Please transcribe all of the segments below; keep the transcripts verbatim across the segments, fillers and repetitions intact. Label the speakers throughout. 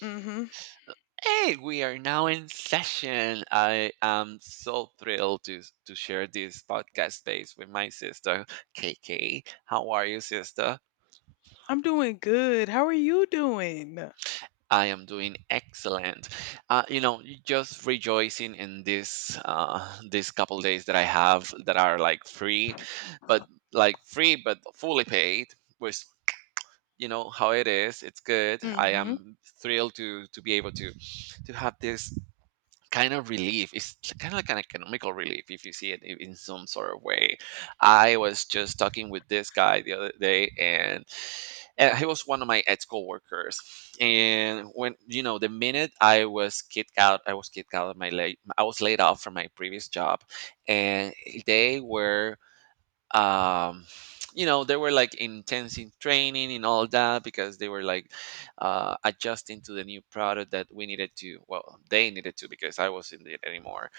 Speaker 1: Mm-hmm.
Speaker 2: Hey, we are now in session. I am so thrilled to to share this podcast space with my sister, K K. How are you, sister?
Speaker 1: I'm doing good. How are you doing?
Speaker 2: I am doing excellent. Uh, you know, just rejoicing in this uh, these couple days that I have that are like free, but like free but fully paid. Which you know how it is. It's good. I
Speaker 1: Mm-hmm.
Speaker 2: am thrilled to to be able to to have this kind of relief. It's kind of like an economical relief if you see it i- in some sort of way. I was just talking with this guy the other day, and uh, he was one of my ex coworkers. And when you know, the minute I was kicked out, I was kicked out of my late. I was laid off from my previous job, and they were um you know they were like intensive training and all that because they were like uh adjusting to the new product that we needed to, well, they needed to, because I wasn't it anymore,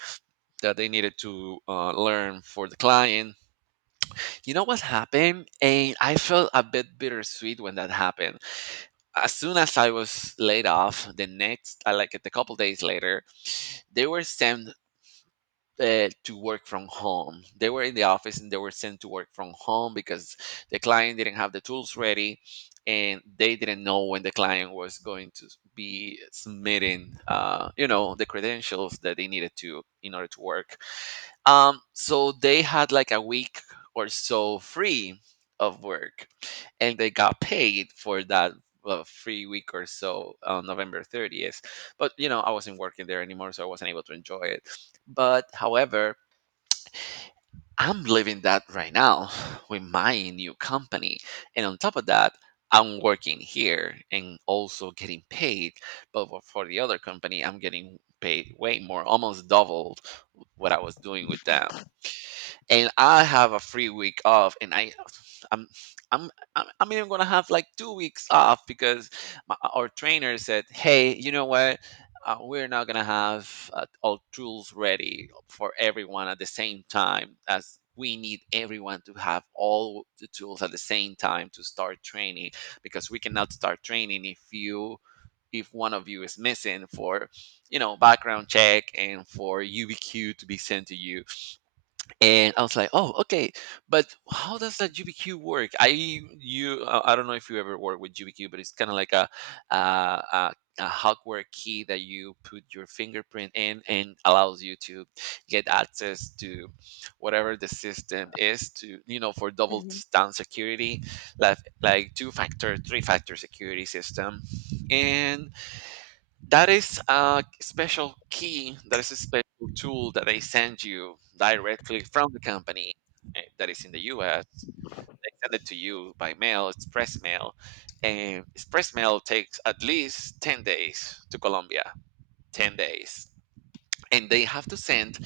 Speaker 2: that they needed to uh, learn for the client, you know what happened. And I felt a bit bittersweet when that happened. As soon as I was laid off, the next uh, like the couple days later, they were sent uh, to work from home. They were in the office and they were sent to work from home because the client didn't have the tools ready, and they didn't know when the client was going to be submitting uh, you know the credentials that they needed to in order to work. Um, so they had like a week or so free of work, and they got paid for that uh, free week or so on November thirtieth. But you know, I wasn't working there anymore, so I wasn't able to enjoy it. But however, I'm living that right now with my new company, and on top of that. I'm working here and also getting paid, but for for the other company, I'm getting paid way more, almost double what I was doing with them, and I have a free week off, and I, I'm, I'm, I'm, I'm even gonna have like two weeks off because my, our trainer said, "Hey, you know what? Uh, we're not gonna have uh, all tools ready for everyone at the same time as." We need everyone to have all the tools at the same time to start training, because we cannot start training if you if one of you is missing for you know background check and for U B Q to be sent to you. And I was like, "Oh, okay, but how does that G B Q work?" I you uh, I don't know if you ever work with G B Q, but it's kind of like a, a a a hardware key that you put your fingerprint in and allows you to get access to whatever the system is, to you know, for double
Speaker 1: Mm-hmm.
Speaker 2: down security, like like two factor, three factor security system. And that is a special key, that is a special tool that they send you directly from the company, eh, that is in the US. They send it to you by mail. It's press mail, and express mail takes at least ten days to Colombia. ten days. And they have to send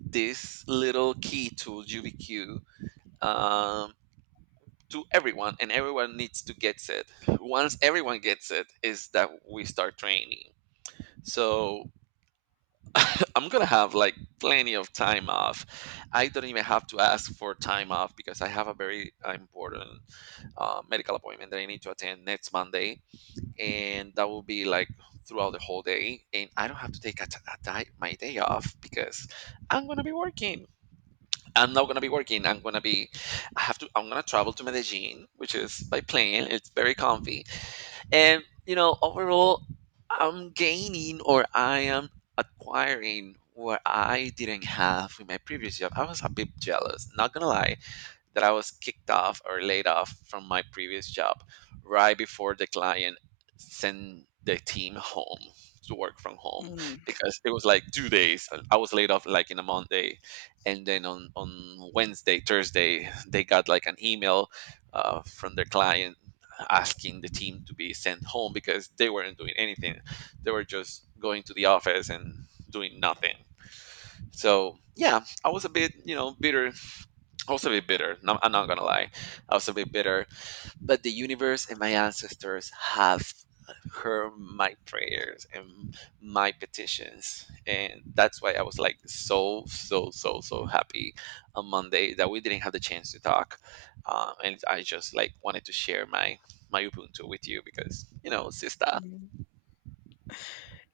Speaker 2: this little key to UBQ, um, to everyone, and everyone needs to get it. Once everyone gets it is that we start training. So I'm gonna have like plenty of time off. I don't even have to ask for time off because I have a very uh, important uh, medical appointment that I need to attend next Monday, and that will be like throughout the whole day. And I don't have to take a t- a di- my day off because I'm gonna be working. I'm not gonna be working. I'm gonna be. I have to. I'm gonna travel to Medellin, which is by plane. It's very comfy. And you know, overall, I'm gaining, or I am acquiring what I didn't have in my previous job. I was a bit jealous, not gonna lie, that I was kicked off or laid off from my previous job right before the client sent the team home to work from home, because it was like two days. I was laid off like in a Monday, and then on on Wednesday, Thursday, they got like an email uh, from their client asking the team to be sent home because they weren't doing anything. They were just going to the office and doing nothing. So yeah, I was a bit, you know, bitter, also a bit bitter. No, I'm not gonna lie, also a bit bitter. But the universe and my ancestors have heard my prayers and my petitions, and that's why I was like so so so so happy on Monday that we didn't have the chance to talk. Um, and I just like wanted to share my my Ubuntu with you because you know, sister.
Speaker 1: Mm-hmm.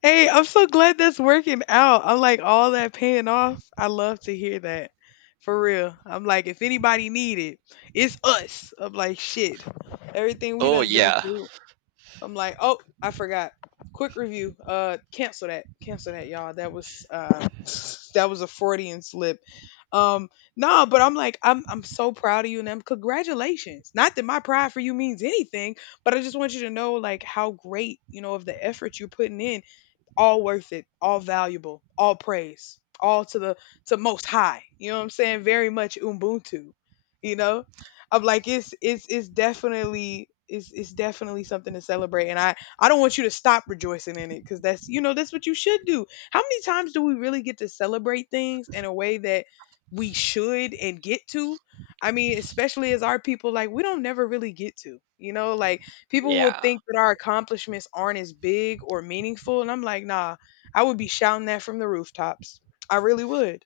Speaker 1: Hey, I'm so glad that's working out. I like all that paying off. I love to hear that. For real. I'm like, if anybody need it, it's us. I'm like, shit. Everything we
Speaker 2: Oh
Speaker 1: done been
Speaker 2: yeah,
Speaker 1: through. I'm like, oh, I forgot. Quick review. Uh, cancel that. Cancel that, y'all. That was uh, that was a Freudian slip. Um, no, but I'm like, I'm I'm so proud of you, and I'm congratulations. Not that my pride for you means anything, but I just want you to know like how great you know of the effort you're putting in, all worth it, all valuable, all praise, all to the to most high. You know what I'm saying? Very much Ubuntu. You know, I'm like it's it's it's definitely it's it's definitely something to celebrate, and I I don't want you to stop rejoicing in it because that's you know that's what you should do. How many times do we really get to celebrate things in a way that we should and get to? I mean, especially as our people, like we don't never really get to. You know, like people will
Speaker 2: yeah.
Speaker 1: think that our accomplishments aren't as big or meaningful, and I'm like, nah, I would be shouting that from the rooftops. I really would.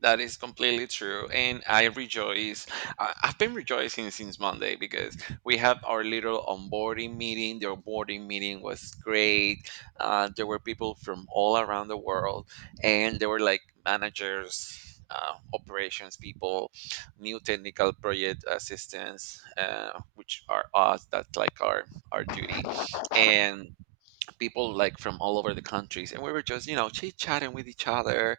Speaker 2: That is completely true. And I rejoice. I- I've been rejoicing since Monday because we had our little onboarding meeting. The onboarding meeting was great. Uh, there were people from all around the world, and there were like managers, uh, operations people, new technical project assistants, uh, which are us. That's like our, our duty. And people like from all over the countries. And we were just, you know, chit chatting with each other.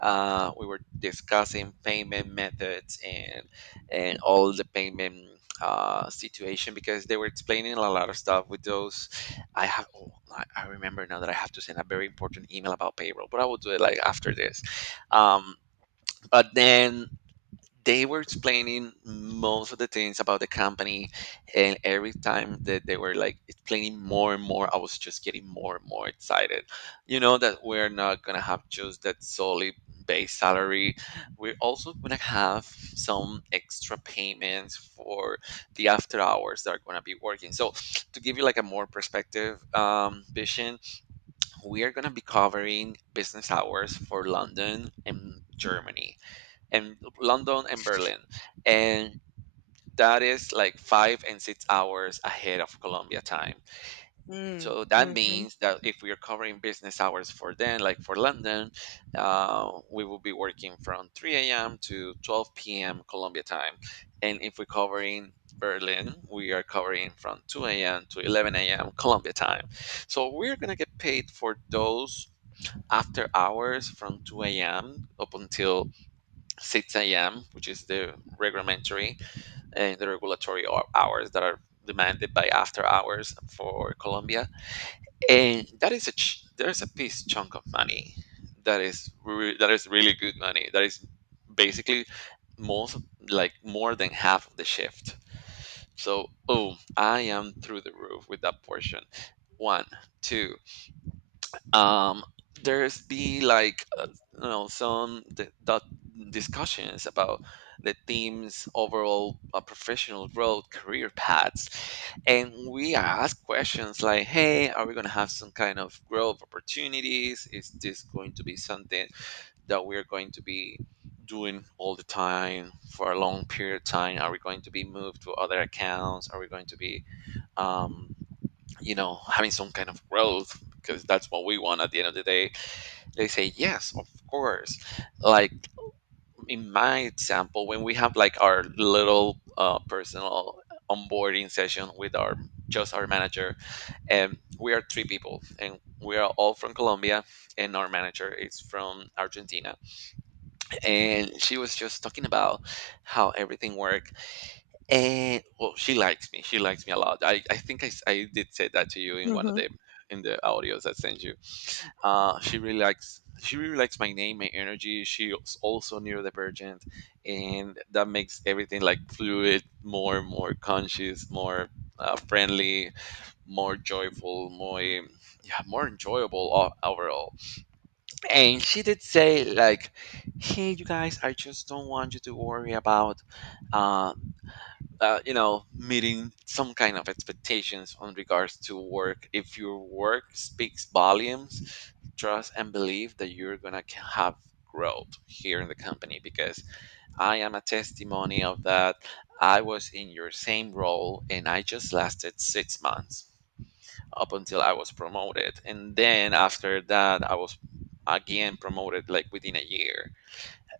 Speaker 2: Uh, we were discussing payment methods and and all the payment uh, situation because they were explaining a lot of stuff with those. I have, oh, I I remember now that I have to send a very important email about payroll, but I will do it like after this. Um, but then they were explaining most of the things about the company, and every time that they were like explaining more and more, I was just getting more and more excited. You know that we're not gonna have just that solid base salary, we're also gonna have some extra payments for the after hours that are gonna be working. So to give you like a more perspective um, vision, we are gonna be covering business hours for london and germany and London and Berlin. And that is like five and six hours ahead of Colombia time.
Speaker 1: Mm,
Speaker 2: So that
Speaker 1: mhm,
Speaker 2: means that if we are covering business hours for them, like for London, uh, we will be working from three a m to twelve p m. Colombia time. And if we're covering Berlin, we are covering from two a m to eleven a m. Colombia time. So we're going to get paid for those after hours from two a m up until six a m, which is the regulatory and the regulatory hou- hours that are demanded by after hours for Colombia. And that is a ch- there's a piece chunk of money that is re- that is really good money. That is basically most like more than half of the shift. So oh, I am through the roof with that portion. One, two, um, there's be like uh, you know some d- dot discussions about the team's overall uh, professional road career paths. And we ask questions like, hey, are we going to have some kind of growth opportunities, is this going to be something that we're going to be doing all the time for a long period of time, are we going to be moved to other accounts, are we going to be um, you know having some kind of growth, because that's what we want at the end of the day. They say, yes, of course. Like in my example, when we have like our little uh, personal onboarding session with our just our manager, and we are three people, and we are all from Colombia, and our manager is from Argentina. And she was just talking about how everything worked. And well, she likes me. She likes me a lot. I, I think I, s- I did say that to you in one of
Speaker 1: mhm.
Speaker 2: the in the audios I sent you. Uh, she really likes, she really likes my name, my energy. She's also neurodivergent, and that makes everything like fluid, more more conscious, more uh, friendly, more joyful, more, yeah, more enjoyable o- overall. And she did say like, "Hey, you guys, I just don't want you to worry about." uh, uh, you know Meeting some kind of expectations on regards to work, if your work speaks volumes, trust and believe that you're gonna ca- have growth here in the company because I am a testimony of that. I was in your same role and I just lasted six months up until I was promoted, and then after that I was again promoted like within a year.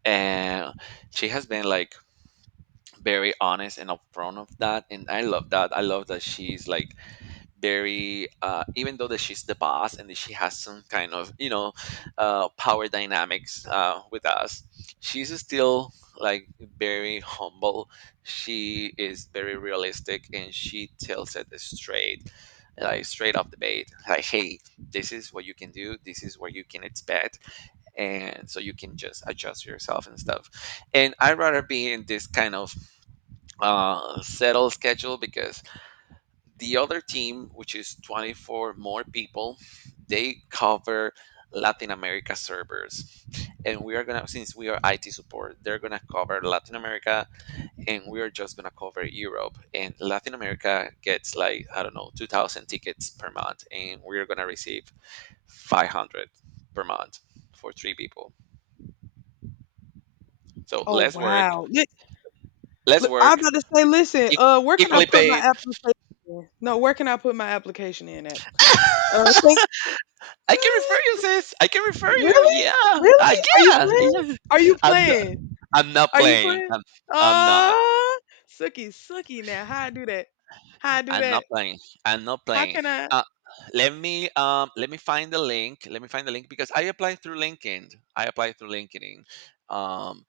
Speaker 2: And she has been like very honest and upfront of that, and I love that. I love that she's like very uh even though that she's the boss and that she has some kind of, you know, uh power dynamics uh with us, she's still like very humble. She is very realistic and she tells it straight, like straight off the bat, like, hey, this is what you can do, this is what you can expect, and so you can just adjust yourself and stuff. And I'd rather be in this kind of uh, settled schedule because the other team, which is twenty-four more people, they cover Latin America servers. And we are going to, since we are I T support, they're going to cover Latin America and we are just going to cover Europe. And Latin America gets like, I don't know, two thousand tickets per month. And we're going to receive five hundred per month for three people. So
Speaker 1: Oh,
Speaker 2: less work,
Speaker 1: wow! Li-
Speaker 2: less
Speaker 1: li- I'm
Speaker 2: work,
Speaker 1: about to say, listen,
Speaker 2: e-
Speaker 1: uh, where can I
Speaker 2: equally
Speaker 1: put my
Speaker 2: paid.
Speaker 1: application in? No, where can I put my application in at? Uh, thank-
Speaker 2: I can refer you, sis. I can refer you.
Speaker 1: really,
Speaker 2: Yeah, uh,
Speaker 1: really? Are you
Speaker 2: yeah,
Speaker 1: playing?
Speaker 2: yeah.
Speaker 1: Are you
Speaker 2: I'm not,
Speaker 1: playing?
Speaker 2: I'm not
Speaker 1: Are you
Speaker 2: playing.
Speaker 1: playing?
Speaker 2: I'm, I'm
Speaker 1: Ah,
Speaker 2: not.
Speaker 1: uh, Suki, suki. Now, how I do that? How I do
Speaker 2: I'm
Speaker 1: that?
Speaker 2: not playing. I'm not
Speaker 1: How
Speaker 2: playing.
Speaker 1: can I?
Speaker 2: Uh, Let me um let me find the link. Let me find the link because I applied through LinkedIn. I applied through LinkedIn. Um.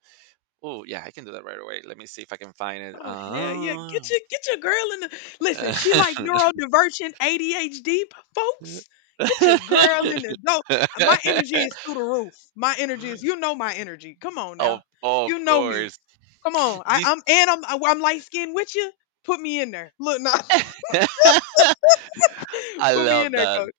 Speaker 2: Oh yeah, I can do that right away. Let me see if I can find it.
Speaker 1: Oh hell yeah! Get
Speaker 2: Oh.
Speaker 1: your get your girl in the listen. She like neurodivergent A D H D folks. Get your girl in the dope. My energy is through the roof. My energy is you know my energy. Come on
Speaker 2: of
Speaker 1: now,
Speaker 2: of
Speaker 1: you know me.
Speaker 2: course.
Speaker 1: Come on, I,
Speaker 2: This
Speaker 1: I'm and I'm I, I'm light skinned with you. Put me in there. Look now,
Speaker 2: I
Speaker 1: put me in
Speaker 2: love
Speaker 1: there,
Speaker 2: that.
Speaker 1: coach.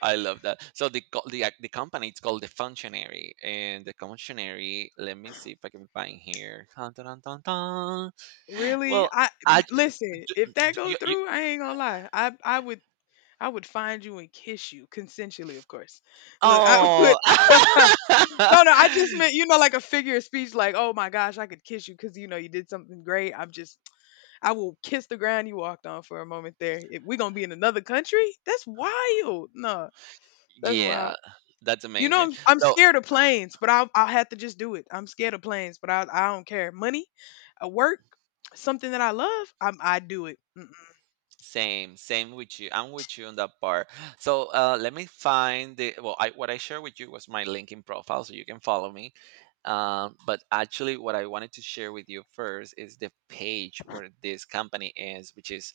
Speaker 2: I love that. So the co- the ac- the company, it's called the Functionary, and the Functionary. Let me see if I can find here. Dun, dun, dun, dun, dun.
Speaker 1: Really,
Speaker 2: Well,
Speaker 1: I m-
Speaker 2: I j-
Speaker 1: listen. If
Speaker 2: d-
Speaker 1: that
Speaker 2: d-
Speaker 1: go
Speaker 2: you, you,
Speaker 1: through, I ain't gonna lie. I I would I would find you and kiss you consensually, of course. Look, I would.
Speaker 2: oh.
Speaker 1: No, no, I just meant, you know, like a figure of speech, like, oh my gosh, I could kiss you because, you know, you did something great. I'm just, I will kiss the ground you walked on for a moment there. If we're going to be in another country, that's wild. No, that's
Speaker 2: Yeah,
Speaker 1: wild.
Speaker 2: that's
Speaker 1: You know,
Speaker 2: amazing.
Speaker 1: I'm, I'm
Speaker 2: So
Speaker 1: scared of planes, but I'll, I'll have to just do it. I'm scared of planes, but I, I don't care. Money, uh, work, something that I love, I'm, I do it. Mm-mm.
Speaker 2: Same, same with you. I'm with you on that part. So uh, let me find the well. I, what I shared with you was my LinkedIn profile, so you can follow me. Um, but actually, what I wanted to share with you first is the page where this company is, which is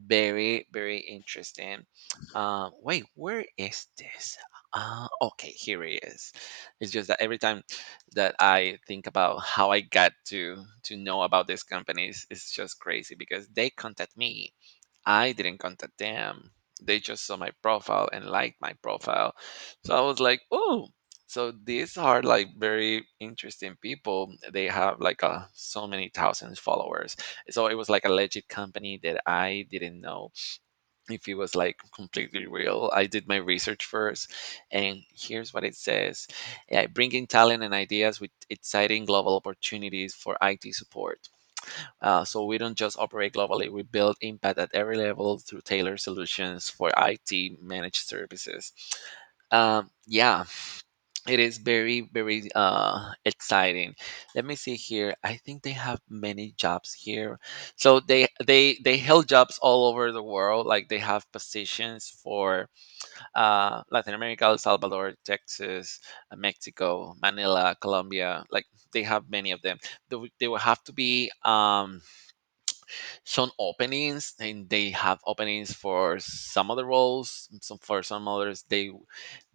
Speaker 2: very, very interesting. Uh, wait, where is this? Uh, okay, here it is. It's just that every time that I think about how I got to to know about these companies, it's just crazy because they contact me. I didn't contact them. They just saw my profile and liked my profile. So I was like, oh, so these are like very interesting people. They have like a, so many thousands followers. So it was like a legit company that I didn't know if it was like completely real. I did my research first, and here's what it says: yeah, bringing talent and ideas with exciting global opportunities for I T support. Uh, so we don't just operate globally, we build impact at every level through tailored solutions for I T managed services. Um, yeah, it is very, very uh, exciting. Let me see here. I think they have many jobs here. So they they they held jobs all over the world. Like they have positions for uh, Latin America, El Salvador, Texas, uh, Mexico, Manila, Colombia. Like they have many of them. They, would- they will have to be um, some openings, and they have openings for some other roles. Some for some others they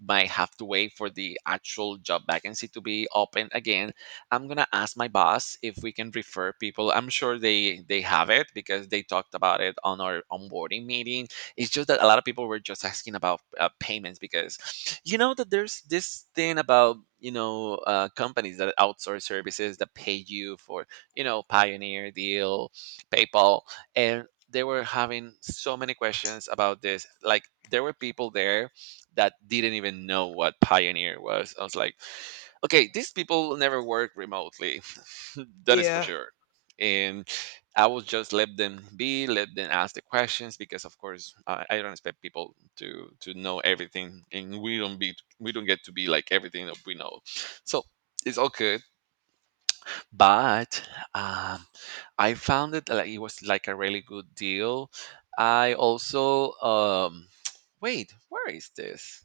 Speaker 2: might have to wait for the actual job vacancy to be open again. I'm gonna ask my boss if we can refer people. I'm sure they they have it because they talked about it on our onboarding meeting. It's just that a lot of people were just asking about uh, payments because, you know, that there's this thing about, you know, uh, companies that outsource services that pay you for, you know, pioneer deal, PayPal, and they were having so many questions about this. Like there were people there that didn't even know what Pioneer was. I was like, okay, these people never work remotely. That is for
Speaker 1: Yeah.
Speaker 2: sure. And I will just let them be, let them ask the questions because, of course, I I don't expect people to to know everything, and we don't be, we don't get to be like everything that we know. So it's all good, but um, I found it like it was like a really good deal. I also um, wait, where is this?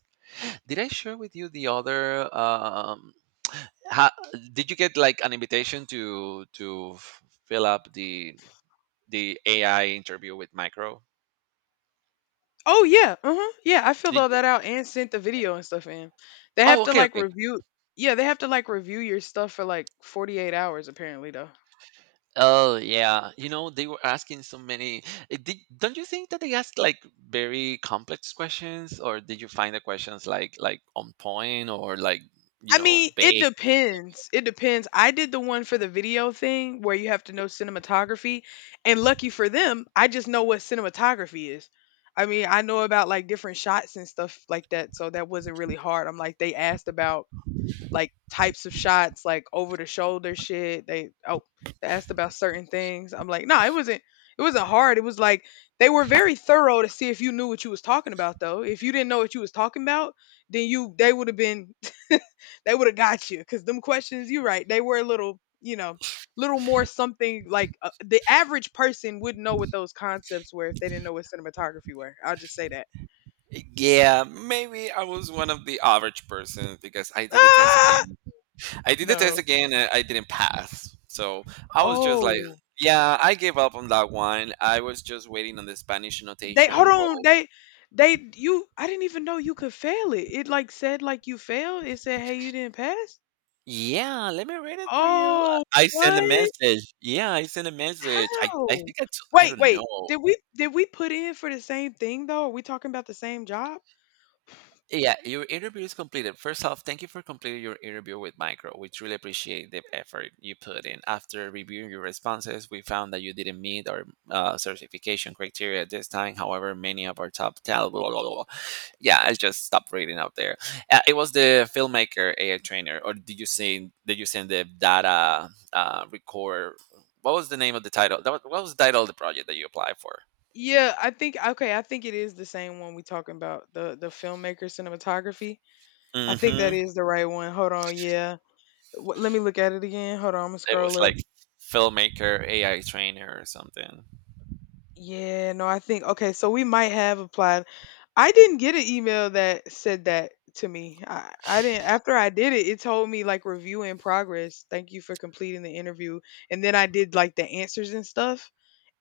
Speaker 2: Did I share with you the other? Um, ha, did you get like an invitation to to f- fill up the the A I interview with Micro?
Speaker 1: Oh yeah, uh-huh. Yeah, I filled
Speaker 2: Did
Speaker 1: all
Speaker 2: you,
Speaker 1: that out and sent the video and stuff in. They have
Speaker 2: oh,
Speaker 1: to
Speaker 2: okay,
Speaker 1: like
Speaker 2: okay.
Speaker 1: review. Yeah, they have to like review your stuff for like forty-eight hours apparently though.
Speaker 2: Oh yeah, you know they were asking so many. eh, Did, don't you think that they asked like very complex questions, or did you find the questions like like on point or like, you
Speaker 1: I
Speaker 2: know,
Speaker 1: mean, it
Speaker 2: vague?
Speaker 1: depends. It depends. I did the one for the video thing where you have to know cinematography, and lucky for them, I just know what cinematography is. I mean, I know about like different shots and stuff like that, so that wasn't really hard. I'm like they asked about like types of shots, like over the shoulder shit. They oh they asked about certain things. I'm like, nah, it wasn't it wasn't hard. It was like they were very thorough to see if you knew what you was talking about though. If you didn't know what you was talking about, then you they would have been they would have got you because them questions you are right they were a little you know little more something like, uh, the average person would know what those concepts were if they didn't know what cinematography were, I'll just say that.
Speaker 2: Yeah, maybe I was one of the average persons because I did the test
Speaker 1: Ah!
Speaker 2: again. I did the test
Speaker 1: No.
Speaker 2: again and I didn't pass. So I was just like,
Speaker 1: Oh,
Speaker 2: yeah, I gave up on that one. I was just waiting on the Spanish
Speaker 1: they hold
Speaker 2: annotation
Speaker 1: on.
Speaker 2: roll.
Speaker 1: They they you. I didn't even know you could fail it. It like said like you failed. It said hey you didn't pass.
Speaker 2: Yeah, let me read it for you.
Speaker 1: Oh,
Speaker 2: I send a
Speaker 1: what?
Speaker 2: message. Yeah, I send a message. I, I
Speaker 1: How?
Speaker 2: think I, t- I
Speaker 1: Wait,
Speaker 2: don't know.
Speaker 1: wait. Did we did we put in for the same thing though? Are we talking about the same job?
Speaker 2: Yeah, your interview is completed. First off, thank you for completing your interview with Micro. We truly appreciate the effort you put in. After reviewing your responses, we found that you didn't meet our uh, certification criteria at this time. However, many of our top talent, blah, blah, blah, blah. Yeah, I just stopped reading out there. Uh, it was the filmmaker A I trainer, or did you send did you send the data uh, record? What was the name of the title? That was, what was the title of the project that you applied for?
Speaker 1: Yeah, I think okay, I think it is the same one we talking about the the filmmaker cinematography. I think that
Speaker 2: Mm-hmm.
Speaker 1: is the right one. Hold on, yeah. W- let me look at it again. Hold on, I'm gonna
Speaker 2: It was
Speaker 1: scroll up.
Speaker 2: like filmmaker A I trainer or something.
Speaker 1: Yeah, no, I think okay, so we might have applied. I didn't get an email that said that to me. I, I didn't after I did it, it told me like review in progress. Thank you for completing the interview. And then I did like the answers and stuff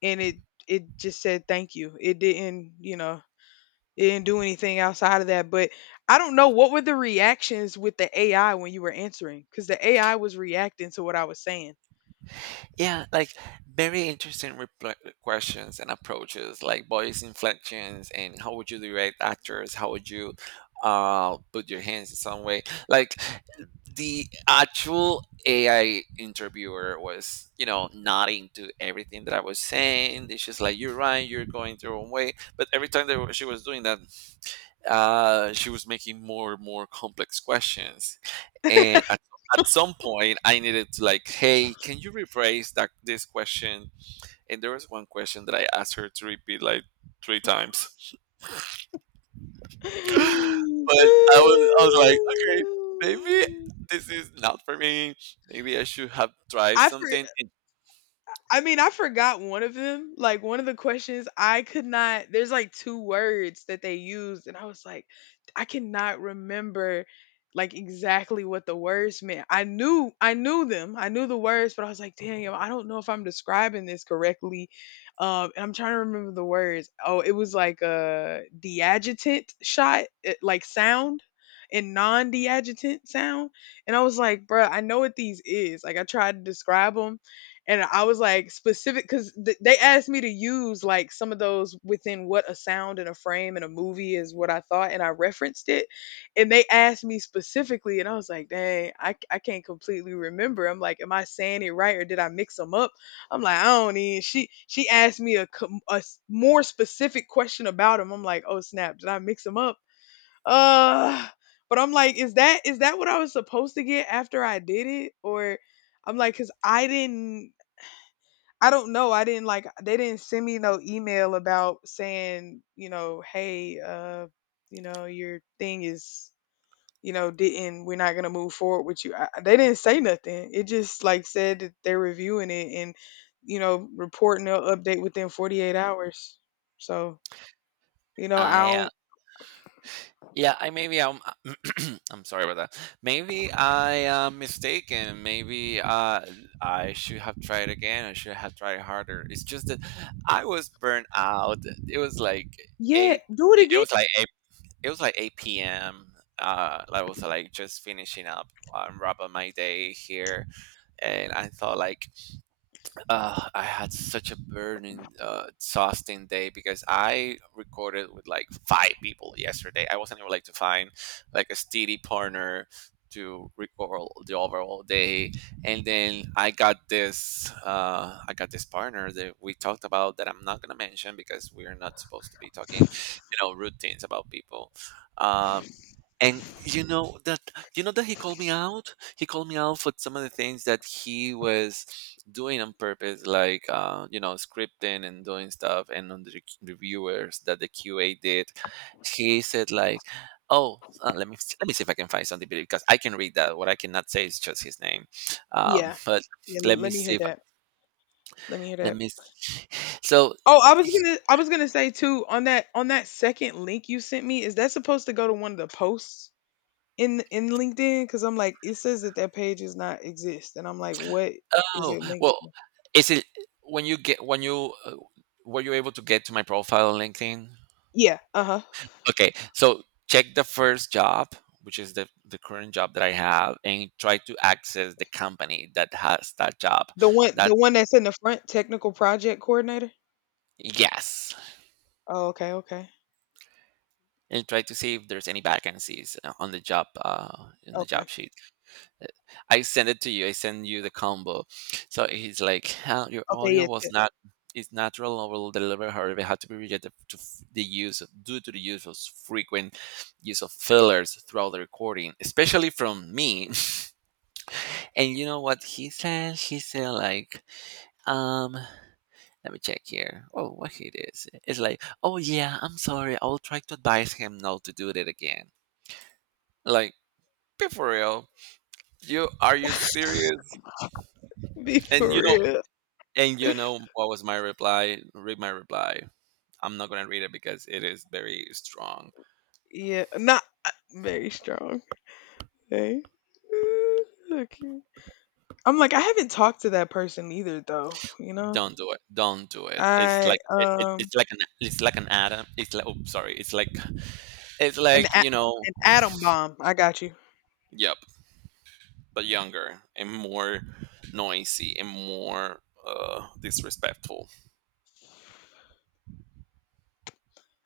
Speaker 1: and it it just said thank you. It didn't, you know, it didn't do anything outside of that, but I don't know what were the reactions with the A I when you were answering cuz the A I was reacting to what I was saying.
Speaker 2: Yeah, like very interesting repl- uh, questions and approaches, like voice inflections and how would you direct actors? How would you uh, put your hands in some way? Like the actual A I interviewer was, you know, not into everything that I was saying. It's just like, you're right, you're going the wrong way. But every time that she was doing that, uh, she was making more and more complex questions, and at, at some point, I needed to like, hey, can you rephrase that this question? And there was one question that I asked her to repeat like three times, but I was I was like, okay, maybe this is not for me. Maybe I should have tried
Speaker 1: I for
Speaker 2: something. And
Speaker 1: I mean, I forgot one of them. Like one of the questions I could not, there's like two words that they used and I was like, I cannot remember like exactly what the words meant. I knew I knew them. I knew the words, but I was like, damn, I don't know if I'm describing this correctly. Um and I'm trying to remember the words. Oh, it was like a deadjutant shot, it, like sound and non-deadjutant sound. And I was like, bruh, I know what these is. Like I tried to describe them and I was like specific because th- they asked me to use like some of those within what a sound and a frame and a movie is what I thought, and I referenced it, and they asked me specifically, and I was like, dang, I, I can't completely remember. I'm like, am I saying it right or did I mix them up? I'm like, I don't even. She she asked me a, com- a s- more specific question about him. I'm like, oh snap, did I mix them up? Uh, but I'm like, is that is that what I was supposed to get after I did it or? I'm like, cause I didn't I don't know. I didn't like they didn't send me no email about saying, you know, hey, uh, you know, your thing is, you know, didn't we're not gonna move forward with you. I, they didn't say nothing. It just like said that they're reviewing it and, you know, reporting they'll update within forty eight hours. So, you know, I don't.
Speaker 2: I Yeah, I maybe I'm I'm sorry about that. Maybe I am mistaken. Maybe uh, I should have tried again. I should have tried harder. It's just that I was burnt out. It was like
Speaker 1: Yeah,
Speaker 2: eight.
Speaker 1: do it
Speaker 2: It
Speaker 1: again.
Speaker 2: was like eight. It was like eight p m. Uh, I was like just finishing up and wrapping my day here, and I thought like uh, I had such a burning, uh, exhausting day because I recorded with like five people yesterday. I wasn't able like to find like a steady partner to record the overall day, and then I got this, uh, I got this partner that we talked about that I'm not gonna mention because we are not supposed to be talking, you know, rude things about people. Um, and you know that you know that he called me out. He called me out for some of the things that he was doing on purpose, like, uh, you know, scripting and doing stuff, and on the rec- reviewers that the Q A did. He said like, "Oh, uh, let me s- let me see if I can find something because I can read that. What I cannot say is just his name, um,
Speaker 1: Yeah,
Speaker 2: but
Speaker 1: yeah. l-
Speaker 2: let me
Speaker 1: Let me hear
Speaker 2: see if
Speaker 1: that. Let me hear
Speaker 2: let
Speaker 1: that.
Speaker 2: me." s- So,
Speaker 1: Oh, I was
Speaker 2: he-
Speaker 1: gonna, I was gonna say too on that on that second link you sent me. Is that supposed to go to one of the posts? In in LinkedIn because I'm like it says that that page is not exist, and I'm like, what is
Speaker 2: oh
Speaker 1: it linked
Speaker 2: well,
Speaker 1: to?
Speaker 2: is it when you get when you uh, were you able to get to my profile on LinkedIn?
Speaker 1: Yeah, uh huh.
Speaker 2: Okay, so check the first job, which is the, the current job that I have, and try to access the company that has that job.
Speaker 1: The one
Speaker 2: That
Speaker 1: the one that's in the front, technical project coordinator.
Speaker 2: yes,
Speaker 1: Oh, okay, okay,
Speaker 2: and try to see if there's any vacancies uh, on the job uh, in the
Speaker 1: okay,
Speaker 2: job sheet. Uh, I send it to you. I send you the combo. So he's like, "Huh, your
Speaker 1: okay.
Speaker 2: audio
Speaker 1: Yeah,
Speaker 2: was
Speaker 1: te-
Speaker 2: not. Is natural or will deliver, however, had to be rejected to f- the use of, due to the use of frequent use of fillers throughout the recording, especially from me. And you know what he said? He said like, um, let me check here. Oh, what he did? Is- It's like, oh yeah, I'm sorry. I'll try to advise him not to do that again. Like, be for real. You are you serious?
Speaker 1: be
Speaker 2: And you
Speaker 1: for
Speaker 2: know,
Speaker 1: real.
Speaker 2: and you know what was my reply? Read my reply. I'm not gonna read it because it is very strong.
Speaker 1: Yeah, not uh, very strong. Okay. Uh, okay. I'm like, I haven't talked to that person either, though. You know,
Speaker 2: Don't do it. Don't do it. It's
Speaker 1: I
Speaker 2: like it, it-
Speaker 1: um
Speaker 2: it's like an it's like an atom. It's like oh sorry. It's like it's
Speaker 1: an
Speaker 2: like
Speaker 1: a-
Speaker 2: you know.
Speaker 1: an atom bomb. I got you.
Speaker 2: Yep. But younger and more noisy and more uh, disrespectful.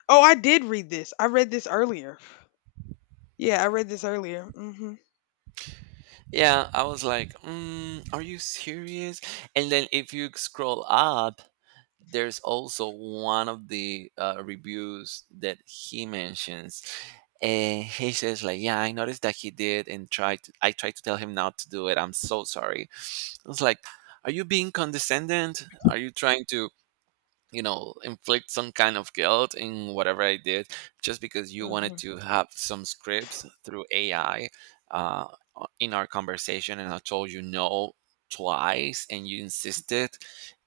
Speaker 1: Oh, I did read this. I read this earlier. Yeah, I read this earlier. Mhm.
Speaker 2: Yeah, I was like, mm, are you serious? And then if you scroll up, there's also one of the uh, reviews that he mentions. And he says like, yeah, I noticed that he did and tried to, I tried to tell him not to do it. I'm so sorry. I was like, are you being condescending? Are you trying to you know inflict some kind of guilt in whatever I did just because you wanted
Speaker 1: Mhm.
Speaker 2: to have some scripts through AI, uh, o- in our conversation, and I told you no twice and you insisted,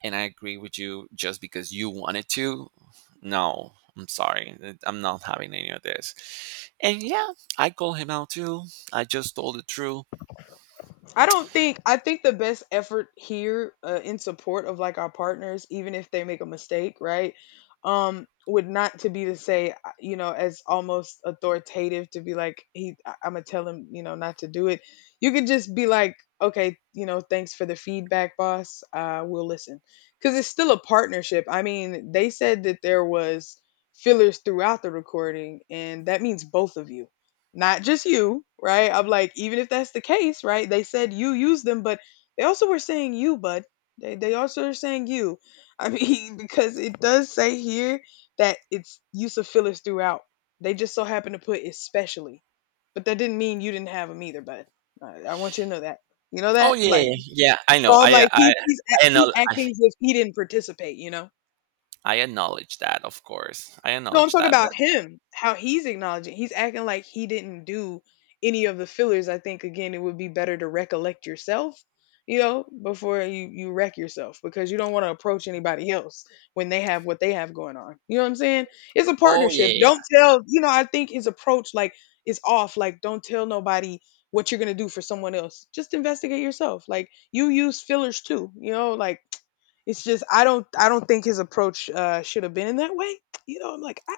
Speaker 2: and I agree with you just because you wanted to. No, I'm sorry, th- I'm not having any of this. And yeah, I called him out too. I just told the truth.
Speaker 1: I don't think I think the best effort here, uh, in support of like our partners even if they make a mistake, right? Um would not to be to say, uh, you know, as almost authoritative to be like he I- I'm going to tell him, you know, not to do it. You could just be like, okay, you know, thanks for the feedback, boss. Uh we'll listen. Cuz it's still a partnership. I mean, they said that there was fillers throughout the recording and that means both of you, not just you, right? I'm like, even if that's the case, right? They said you use them, but they also were saying you, bud. They they also are saying you. I mean, because it does say here that it's use of fillers throughout. They just so happen to put especially, but that didn't mean you didn't have them either, bud. I, I want you to know that. You know
Speaker 2: Oh,
Speaker 1: that,
Speaker 2: yeah,
Speaker 1: like,
Speaker 2: yeah, yeah, I know,
Speaker 1: so I'm
Speaker 2: i
Speaker 1: like,
Speaker 2: i
Speaker 1: he's he's
Speaker 2: I,
Speaker 1: act- he's
Speaker 2: know, I
Speaker 1: acting as if he didn't participate. You know.
Speaker 2: I acknowledge that, of course. I
Speaker 1: No, I'm
Speaker 2: acknowledge
Speaker 1: talking
Speaker 2: that.
Speaker 1: about him, how he's acknowledging. He's acting like he didn't do any of the fillers. I think again it would be better to recollect yourself, you know, before you you wreck yourself because you don't want to approach anybody else when they have what they have going on. You know what I'm saying? It's a
Speaker 2: Oh, yeah,
Speaker 1: partnership.
Speaker 2: yeah.
Speaker 1: Don't tell, you know, I think his approach like is off. Like don't tell nobody what you're going to do for someone else. Just investigate yourself. Like you use fillers too, you know, like it's just I don't I don't think his approach uh should have been in that way, you know. I'm like, I,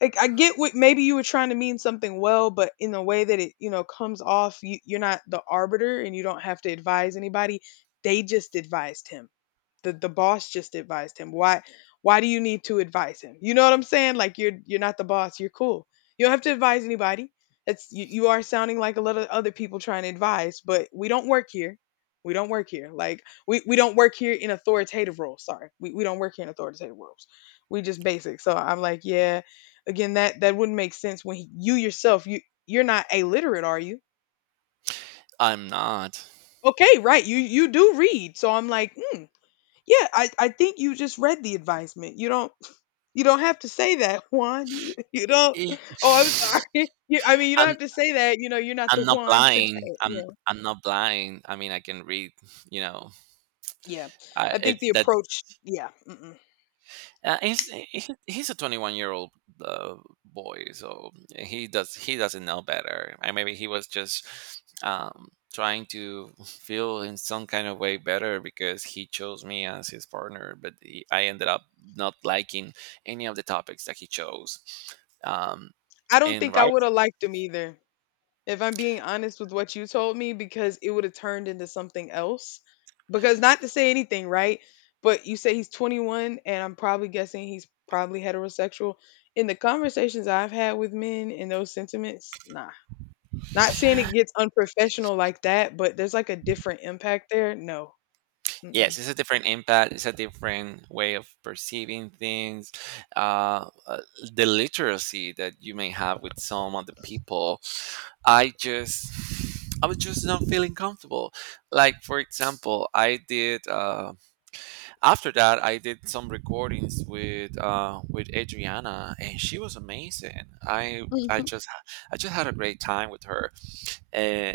Speaker 1: like, I get what maybe you were trying to mean something well, but in the way that it, you know, comes off, you, you're not the arbiter and you don't have to advise anybody. They just advised him. The the boss just advised him. Why why do you need to advise him? You know what I'm saying? Like you're you're not the boss. You're cool. You don't have to advise anybody. That's you, you are sounding like a lot of other people trying to advise, but we don't work here. We don't work here. Like we, we don't work here in authoritative roles. Sorry. We we don't work here in authoritative roles. We just basic. So I'm like, yeah, again that that wouldn't make sense when he- you yourself you you're not illiterate, are you?
Speaker 2: I'm not.
Speaker 1: Okay, right. You you do read. So I'm like, hmm, yeah, I, I think you just read the advisement. You don't you don't have to say that, Juan. You, you don't.
Speaker 2: I am.
Speaker 1: Oh, I'm sorry. You, I mean, you don't
Speaker 2: I'm
Speaker 1: have to say that. You know, you're not the
Speaker 2: I'm not
Speaker 1: one to.
Speaker 2: blind. I'm
Speaker 1: Yeah,
Speaker 2: I'm not blind. I mean, I can read. You know,
Speaker 1: yeah.
Speaker 2: I
Speaker 1: I think
Speaker 2: it
Speaker 1: the
Speaker 2: that
Speaker 1: approach. Yeah, mm-mm.
Speaker 2: uh, he's he's he's a twenty-one year old uh, boy. So he does, he doesn't know better. And maybe he was just um, trying to feel in some kind of way better because he chose me as his partner, but he, I ended up not liking any of the topics that he chose. Um,
Speaker 1: I don't
Speaker 2: in
Speaker 1: think I
Speaker 2: writing.
Speaker 1: would have liked him either. If I'm being honest with what you told me, because it would have turned into something else. Because not to say anything, right? But you say he's twenty-one, and I'm probably guessing he's probably heterosexual. In the conversations I've had with men in those sentiments, nah. Not saying it gets unprofessional like that, but there's, like, a different impact there. No. Mm-mm.
Speaker 2: Yes, it's a different impact. It's a different way of perceiving things. Uh, uh, the literacy that you may have with some of the people. I just, I was just not feeling comfortable. Like, for example, I did. Uh, after that, I did some recordings with uh, with Adriana, and she was amazing. I I
Speaker 1: Mhm.
Speaker 2: just I just had a great time with her, uh,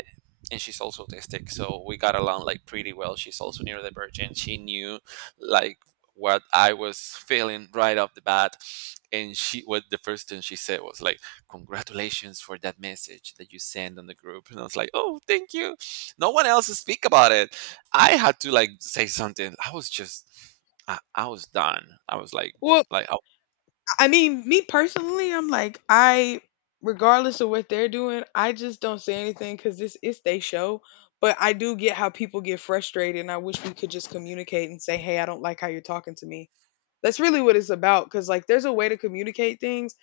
Speaker 2: and she's also autistic, so we got along like pretty well. She's also neurodivergent. She knew like what I was feeling right off the bat, and she what the first thing she said was like, "Congratulations for that message that you sent on the group," and I was like, "Oh, thank you." No one else speak about it. I had to like say something. I was just, I, I was done. I was like,
Speaker 1: Well,
Speaker 2: like, oh,
Speaker 1: I mean, me personally, I'm like, I regardless of what they're doing, I just don't say anything because this is they show, but I do get how people get frustrated, and I wish we could just communicate and say, "Hey, I don't like how you're talking to me." That's really what it's about because, like, there's a way to communicate things,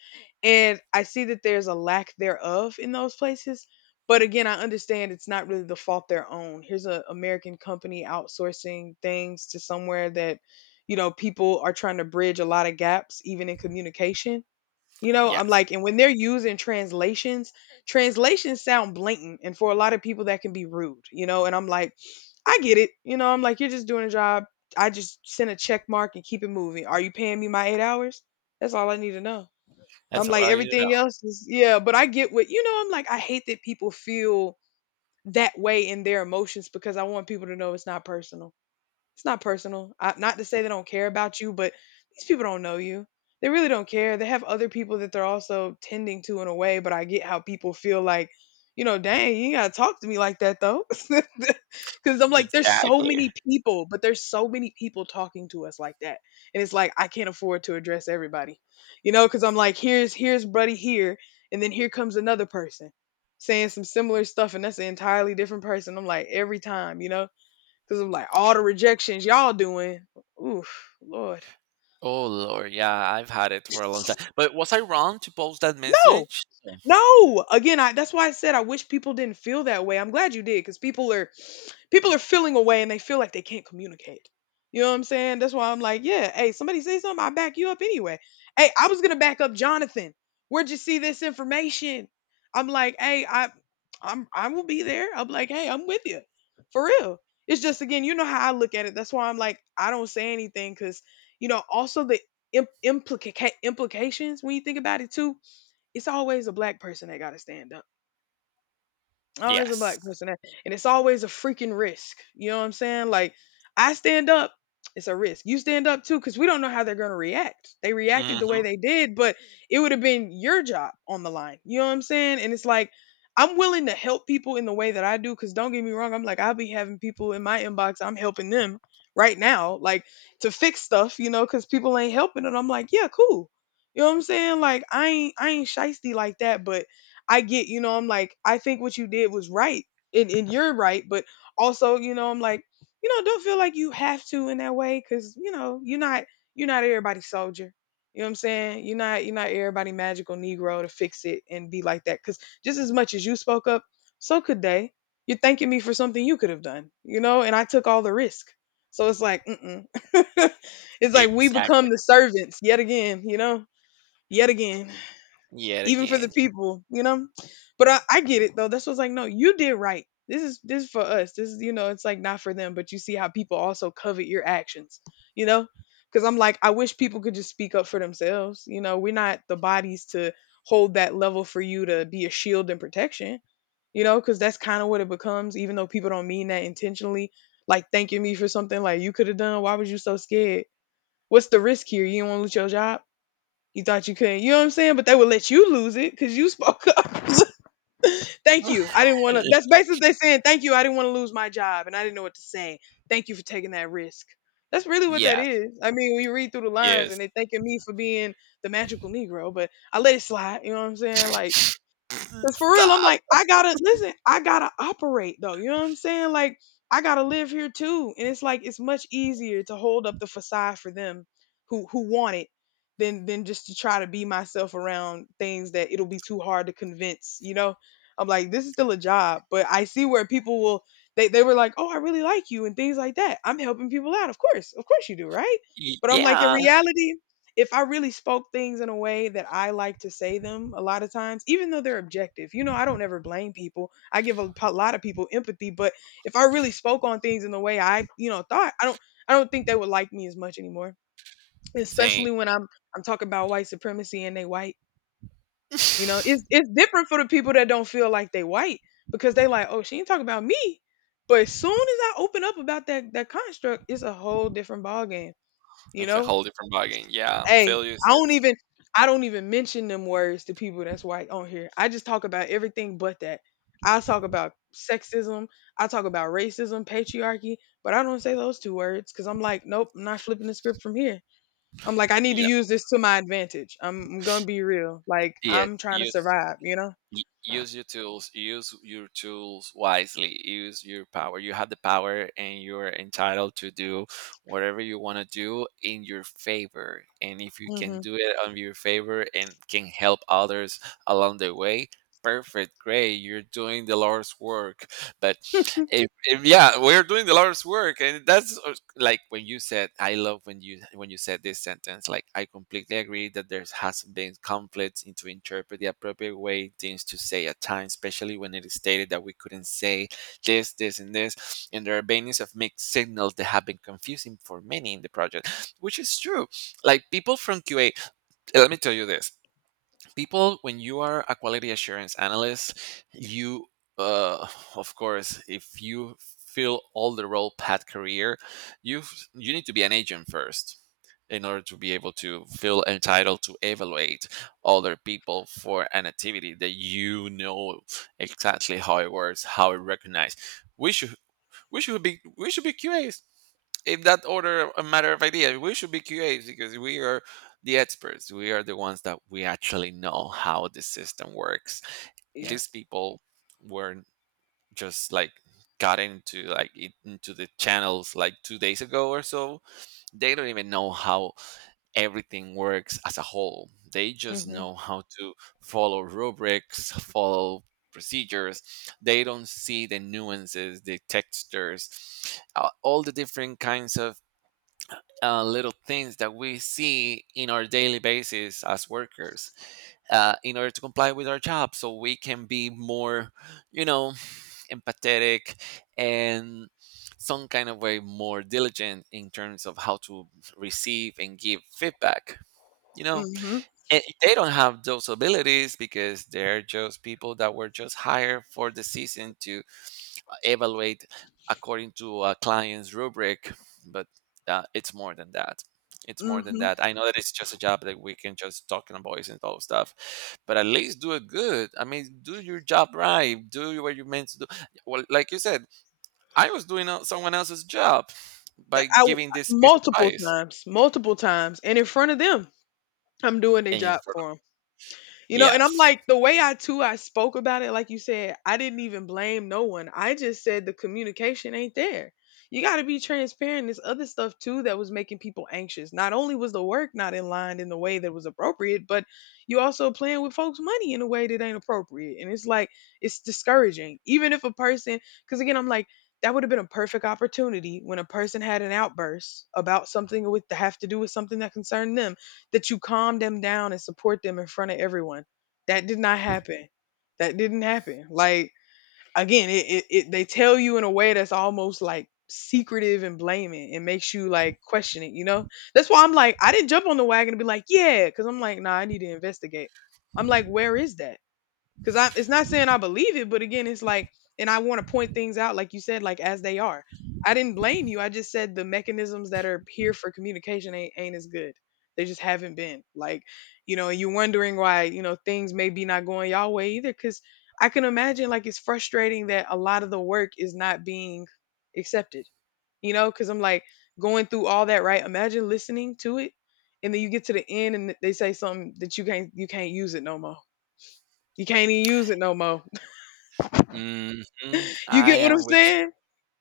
Speaker 1: and I see that there's a lack thereof in those places. But again, I understand it's not really the fault their own. Here's an American company outsourcing things to somewhere that, you know, people are trying to bridge a lot of gaps, even in communication. You know, I'm
Speaker 2: yes,
Speaker 1: like, and when they're using translations, translations sound blatant, and for a lot of people, that can be rude. You know, and I'm like, I get it. You know, I'm like, you're just doing a job. I just send a check mark and keep it moving. Are you paying me my eight hours? That's all I need to know. I'm
Speaker 2: that's all
Speaker 1: like,
Speaker 2: I need to know.
Speaker 1: everything else is yeah, but I get what you know. I'm like, I hate that people feel that way in their emotions because I want people to know it's not personal. It's not personal. I, not to say they don't care about you, but these people don't know you. They really don't care. They have other people that they're also tending to in a way, but I get how people feel like, you know, dang, you ain't gotta talk to me like that though. Cause I'm like, there's so
Speaker 2: Exactly.
Speaker 1: many people, but there's so many people talking to us like that. And it's like I can't afford to address everybody. You know, because I'm like, here's here's buddy here, and then here comes another person saying some similar stuff, and that's an entirely different person. I'm like, every time, you know? Because of like all the rejections y'all doing. Oof, Lord.
Speaker 2: Oh Lord, yeah, I've had it for a long time. But was I wrong to post that
Speaker 1: No,
Speaker 2: message?
Speaker 1: no. Again, I that's why I said I wish people didn't feel that way. I'm glad you did because people are people are feeling away and they feel like they can't communicate. You know what I'm saying? That's why I'm like, yeah, hey, somebody say something, I back you up anyway. Hey, I was gonna back up Jonathan. Where'd you see this information? I'm like, hey, I I'm I will be there. I'm like, hey, I'm with you. For real. It's just again, you know how I look at it. That's why I'm like, I don't say anything because, you know, also the imp- implica- implications when you think about it too, it's always a black person that gotta stand up. Always a
Speaker 2: Yes.
Speaker 1: black person, that- and it's always a freaking risk. You know what I'm saying? Like I stand up, it's a risk. You stand up too, because we don't know how they're gonna react. They reacted the
Speaker 2: Hmm.
Speaker 1: way they did, but it would have been your job on the line. You know what I'm saying? And it's like I'm willing to help people in the way that I do, because don't get me wrong, I'm like I'll be having people in my inbox. I'm helping them right now, like to fix stuff, you know, because people ain't helping, and I'm like, yeah, cool. You know what I'm saying? Like I ain't I ain't shisty like that, but I get, you know, I'm like, I think what you did was right. And, and you're right. But also, you know, I'm like, you know, don't feel like you have to in that way because, you know, you're not you're not everybody's soldier. You know what I'm saying? You're not, you're not everybody magical Negro to fix it and be like that. Because just as much as you spoke up, so could they. You're thanking me for something you could have done, you know, and I took all the risk. So it's like, mm-mm. It's like we
Speaker 2: Exactly.
Speaker 1: become the servants yet again, you know, yet again
Speaker 2: Yet
Speaker 1: even for the
Speaker 2: again.
Speaker 1: people, you know. But I, I get it though. That's what's like, no, you did right. This is this is for us. This is you know, it's like not for them. But you see how people also covet your actions, you know. Because I'm like, I wish people could just speak up for themselves. You know, we're not the bodies to hold that level for you to be a shield and protection. You know, because that's kind of what it becomes. Even though people don't mean that intentionally, like thanking me for something like you could have done. Why was you so scared? What's the risk here? You don't want to lose your job, you thought you couldn't, you know what I'm saying? But they would let you lose it because you spoke up. Thank you. I didn't want to. That's basically they saying thank you. I didn't want to lose my job, and I didn't know what to say. Thank you for taking that risk. That's really what that
Speaker 2: Yes.
Speaker 1: is. I mean, when you read through the lines, and they
Speaker 2: Yes.
Speaker 1: thanking me for being the magical Negro, but I let it slide. You know what I'm saying? Like cause for real, I'm
Speaker 2: Stop.
Speaker 1: like, I gotta listen, I gotta operate though. You know what I'm saying? Like, I gotta live here too. And it's like it's much easier to hold up the facade for them who who want it than than just to try to be myself around things that it'll be too hard to convince, you know? I'm like, this is still a job, but I see where people will they, they were like, oh, I really like you and things like that. I'm helping people out. Of course. Of course you do, right?
Speaker 2: Y-
Speaker 1: But I'm like in
Speaker 2: yeah.
Speaker 1: reality, if I really spoke things in a way that I like to say them a lot of times, even though they're objective, you know, I don't ever blame people. I give a, p- lot of people empathy, but if I really spoke on things in the way I, you know, thought, I don't, I don't think they would like me as much anymore.
Speaker 2: Same.
Speaker 1: Especially when I'm, I'm talking about white supremacy and they white. You know,
Speaker 2: It's
Speaker 1: it's it's different for the people that don't feel like they white because they like, oh, she ain't talking about me. But as soon as I open up about that that construct, it's a whole different ball game. You
Speaker 2: a
Speaker 1: know,
Speaker 2: whole different ballgame. Yeah.
Speaker 1: hey,
Speaker 2: Fail
Speaker 1: I don't
Speaker 2: uses.
Speaker 1: even I don't even mention them words to people that's white on here. I just talk about everything but that. I talk about sexism, I talk about racism, patriarchy, but I don't say those two words cuz I'm like, nope, I'm not flipping the script from here. I'm like I need to
Speaker 2: Yeah.
Speaker 1: use this to my advantage. I'm, I'm going to be real. Like
Speaker 2: Yes.
Speaker 1: I'm trying to
Speaker 2: Use.
Speaker 1: survive, you know?
Speaker 2: Y- use your tools, use your tools wisely, use your power. You have the power, and you're entitled to do whatever you want to do in your favor. And if you can
Speaker 1: Mhm.
Speaker 2: do it on your favor and can help others along the way, perfect, great, you're doing the Lord's work. But if, if yeah, we're doing the Lord's work, and that's uh, like when you said, "I love when you when you said this sentence." Like I completely agree that there has been conflicts in to interpret the appropriate way things to say at times, especially when it is stated that we couldn't say this, this, and this, and there are bannings of mixed signals that have been confusing for many in the project, which is true. Like people from Q A, let me tell you this, people, when you are a quality assurance analyst, you uh, of course, if you fill all the role path career, you you need to be an agent first in order to be able to feel entitled to evaluate other people for an activity that you know exactly how it works, how it recognizes. we should we should be we should be Q As. If that order a matter of idea, we should be Q As because we are the experts. We are the ones that we actually know how the system works.
Speaker 1: Yeah.
Speaker 2: These people were just like got into like it- into the channels like two days ago or so. They don't even know how everything works as a whole. They just
Speaker 1: Mhm.
Speaker 2: know how to follow rubrics, follow procedures. They don't see the nuances, the textures, uh, all the different kinds of uh, little things that we see in our daily basis as workers uh, in order to comply with our job, so we can be more, you know, empathetic and some kind of way more diligent in terms of how to receive and give feedback, you know.
Speaker 1: Mhm.
Speaker 2: And they don't have those abilities because they're just people that were just hired for the season to evaluate according to a client's rubric. But uh, it's more than that. It's more than
Speaker 1: Mhm.
Speaker 2: that. I know that it's just a job that we can just talk and voice and all stuff, but at least do it good. I mean, do your job right, do what you're meant to do well. Like you said, I was doing uh, someone else's job
Speaker 1: Th-
Speaker 2: by
Speaker 1: I w-
Speaker 2: giving this piece of
Speaker 1: Multiple
Speaker 2: advice.
Speaker 1: times, multiple times and in front of them. I'm doing their
Speaker 2: Aim
Speaker 1: job
Speaker 2: for
Speaker 1: for them. You know, and I'm
Speaker 2: yes.
Speaker 1: like, the way I too I spoke about it, like you said, I didn't even blame no one. I just said the communication ain't there. You got to be transparent. There's other stuff too that was making people anxious. Not only was the work not in line in the way that was appropriate, but you also playing with folks' money in a way that ain't appropriate. And it's like it's discouraging. Even if a person, because again, I'm like. That would have been a perfect opportunity when a person had an outburst about something with to have to do with something that concerned them, that you calm them down and support them in front of everyone. That did not happen. That didn't happen. Like again, it, it, it they tell you in a way that's almost like secretive and blaming and makes you like question it, you know? That's why I'm like, I didn't jump on the wagon and be like, yeah, because I'm like, nah, I need to investigate. I'm like, where is that? Cause I, it's not saying I believe it, but again, it's like, and I want to point things out, like you said, like as they are. I didn't blame you. I just said the mechanisms that are here for communication ain't, ain't as good. They just haven't been. Like, you know, you're wondering why, you know, things maybe not going y'all way either. Cause I can imagine like it's frustrating that a lot of the work is not being accepted, you know, cause I'm like going through all that, right? Imagine listening to it. And then you get to the end and they say something that you can't, you can't use it no more, you can't even use it no more.
Speaker 2: Hmm.
Speaker 1: You
Speaker 2: I
Speaker 1: get what I'm
Speaker 2: am with
Speaker 1: saying?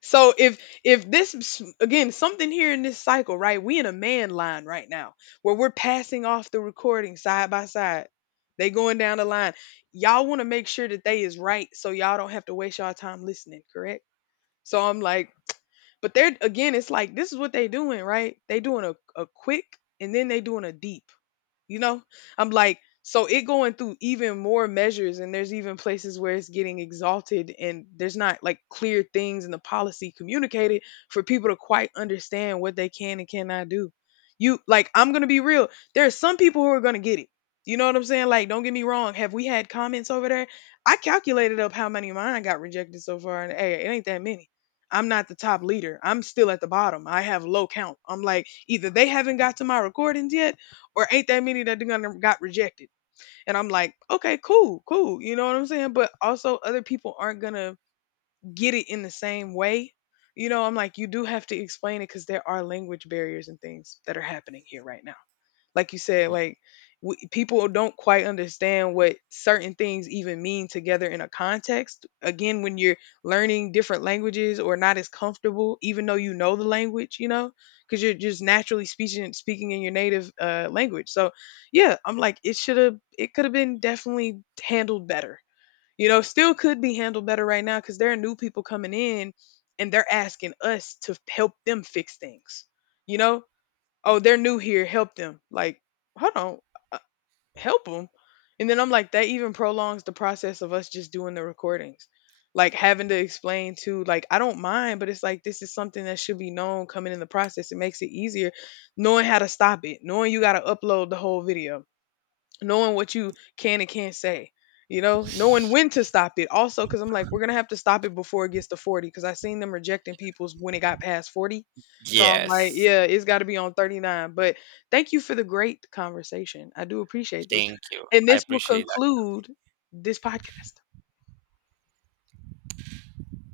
Speaker 1: So if if this s- again something here in this cycle, right? We in a man line right now where we're passing off the recording side by side. They going down the line. Y'all want to make sure that they is right so y'all don't have to waste y'all time listening, correct? So I'm like, but they're again, it's like this is what they doing, right? They doing a, a quick and then they doing a deep. You know? I'm like, so it going through even more measures and there's even places where it's getting exalted and there's not like clear things in the policy communicated for people to quite understand what they can and cannot do. You like I'm going to be real. There are some people who are going to get it. You know what I'm saying? Like don't get me wrong, have we had comments over there? I calculated up how many of mine got rejected so far and hey, it ain't that many. I'm not the top leader. I'm still at the bottom. I have low count. I'm like either they haven't got to my recordings yet or ain't that many that going got rejected. And I'm like, okay, cool, cool. You know what I'm saying? But also other people aren't gonna get it in the same way. You know, I'm like, you do have to explain it because there are language barriers and things that are happening here right now. Like you said,
Speaker 2: you. Mm,
Speaker 1: like w- people don't quite understand what certain things even mean together in a context. Again, when you're learning different languages or not as comfortable, even though you know the language, you know, because you're just naturally speaking speaking in your native uh, language. So, yeah, I'm like, it should have, it could have been definitely handled better. You know, still could be handled better right now because there are new people coming in and they're asking us to help them fix things. You know, oh, they're new here, help them. Like, hold on, uh, help them. And then I'm like, that even prolongs the process of us just doing the recordings. Like having to explain to, like, I don't mind, but it's like this is something that should be known coming in the process. It makes it easier knowing how to stop it, knowing you got to upload the whole video, knowing what you can and can't say, you know, knowing when to stop it also, because I'm like we're gonna have to stop it before it gets to forty because I seen them rejecting people's when it got past forty. So I'm like,
Speaker 2: yes.
Speaker 1: yeah, it's got to be on thirty-nine. But thank you for the great conversation, I do appreciate this,
Speaker 2: Thank you.
Speaker 1: and
Speaker 2: I
Speaker 1: this will
Speaker 2: appreciate
Speaker 1: conclude this podcast.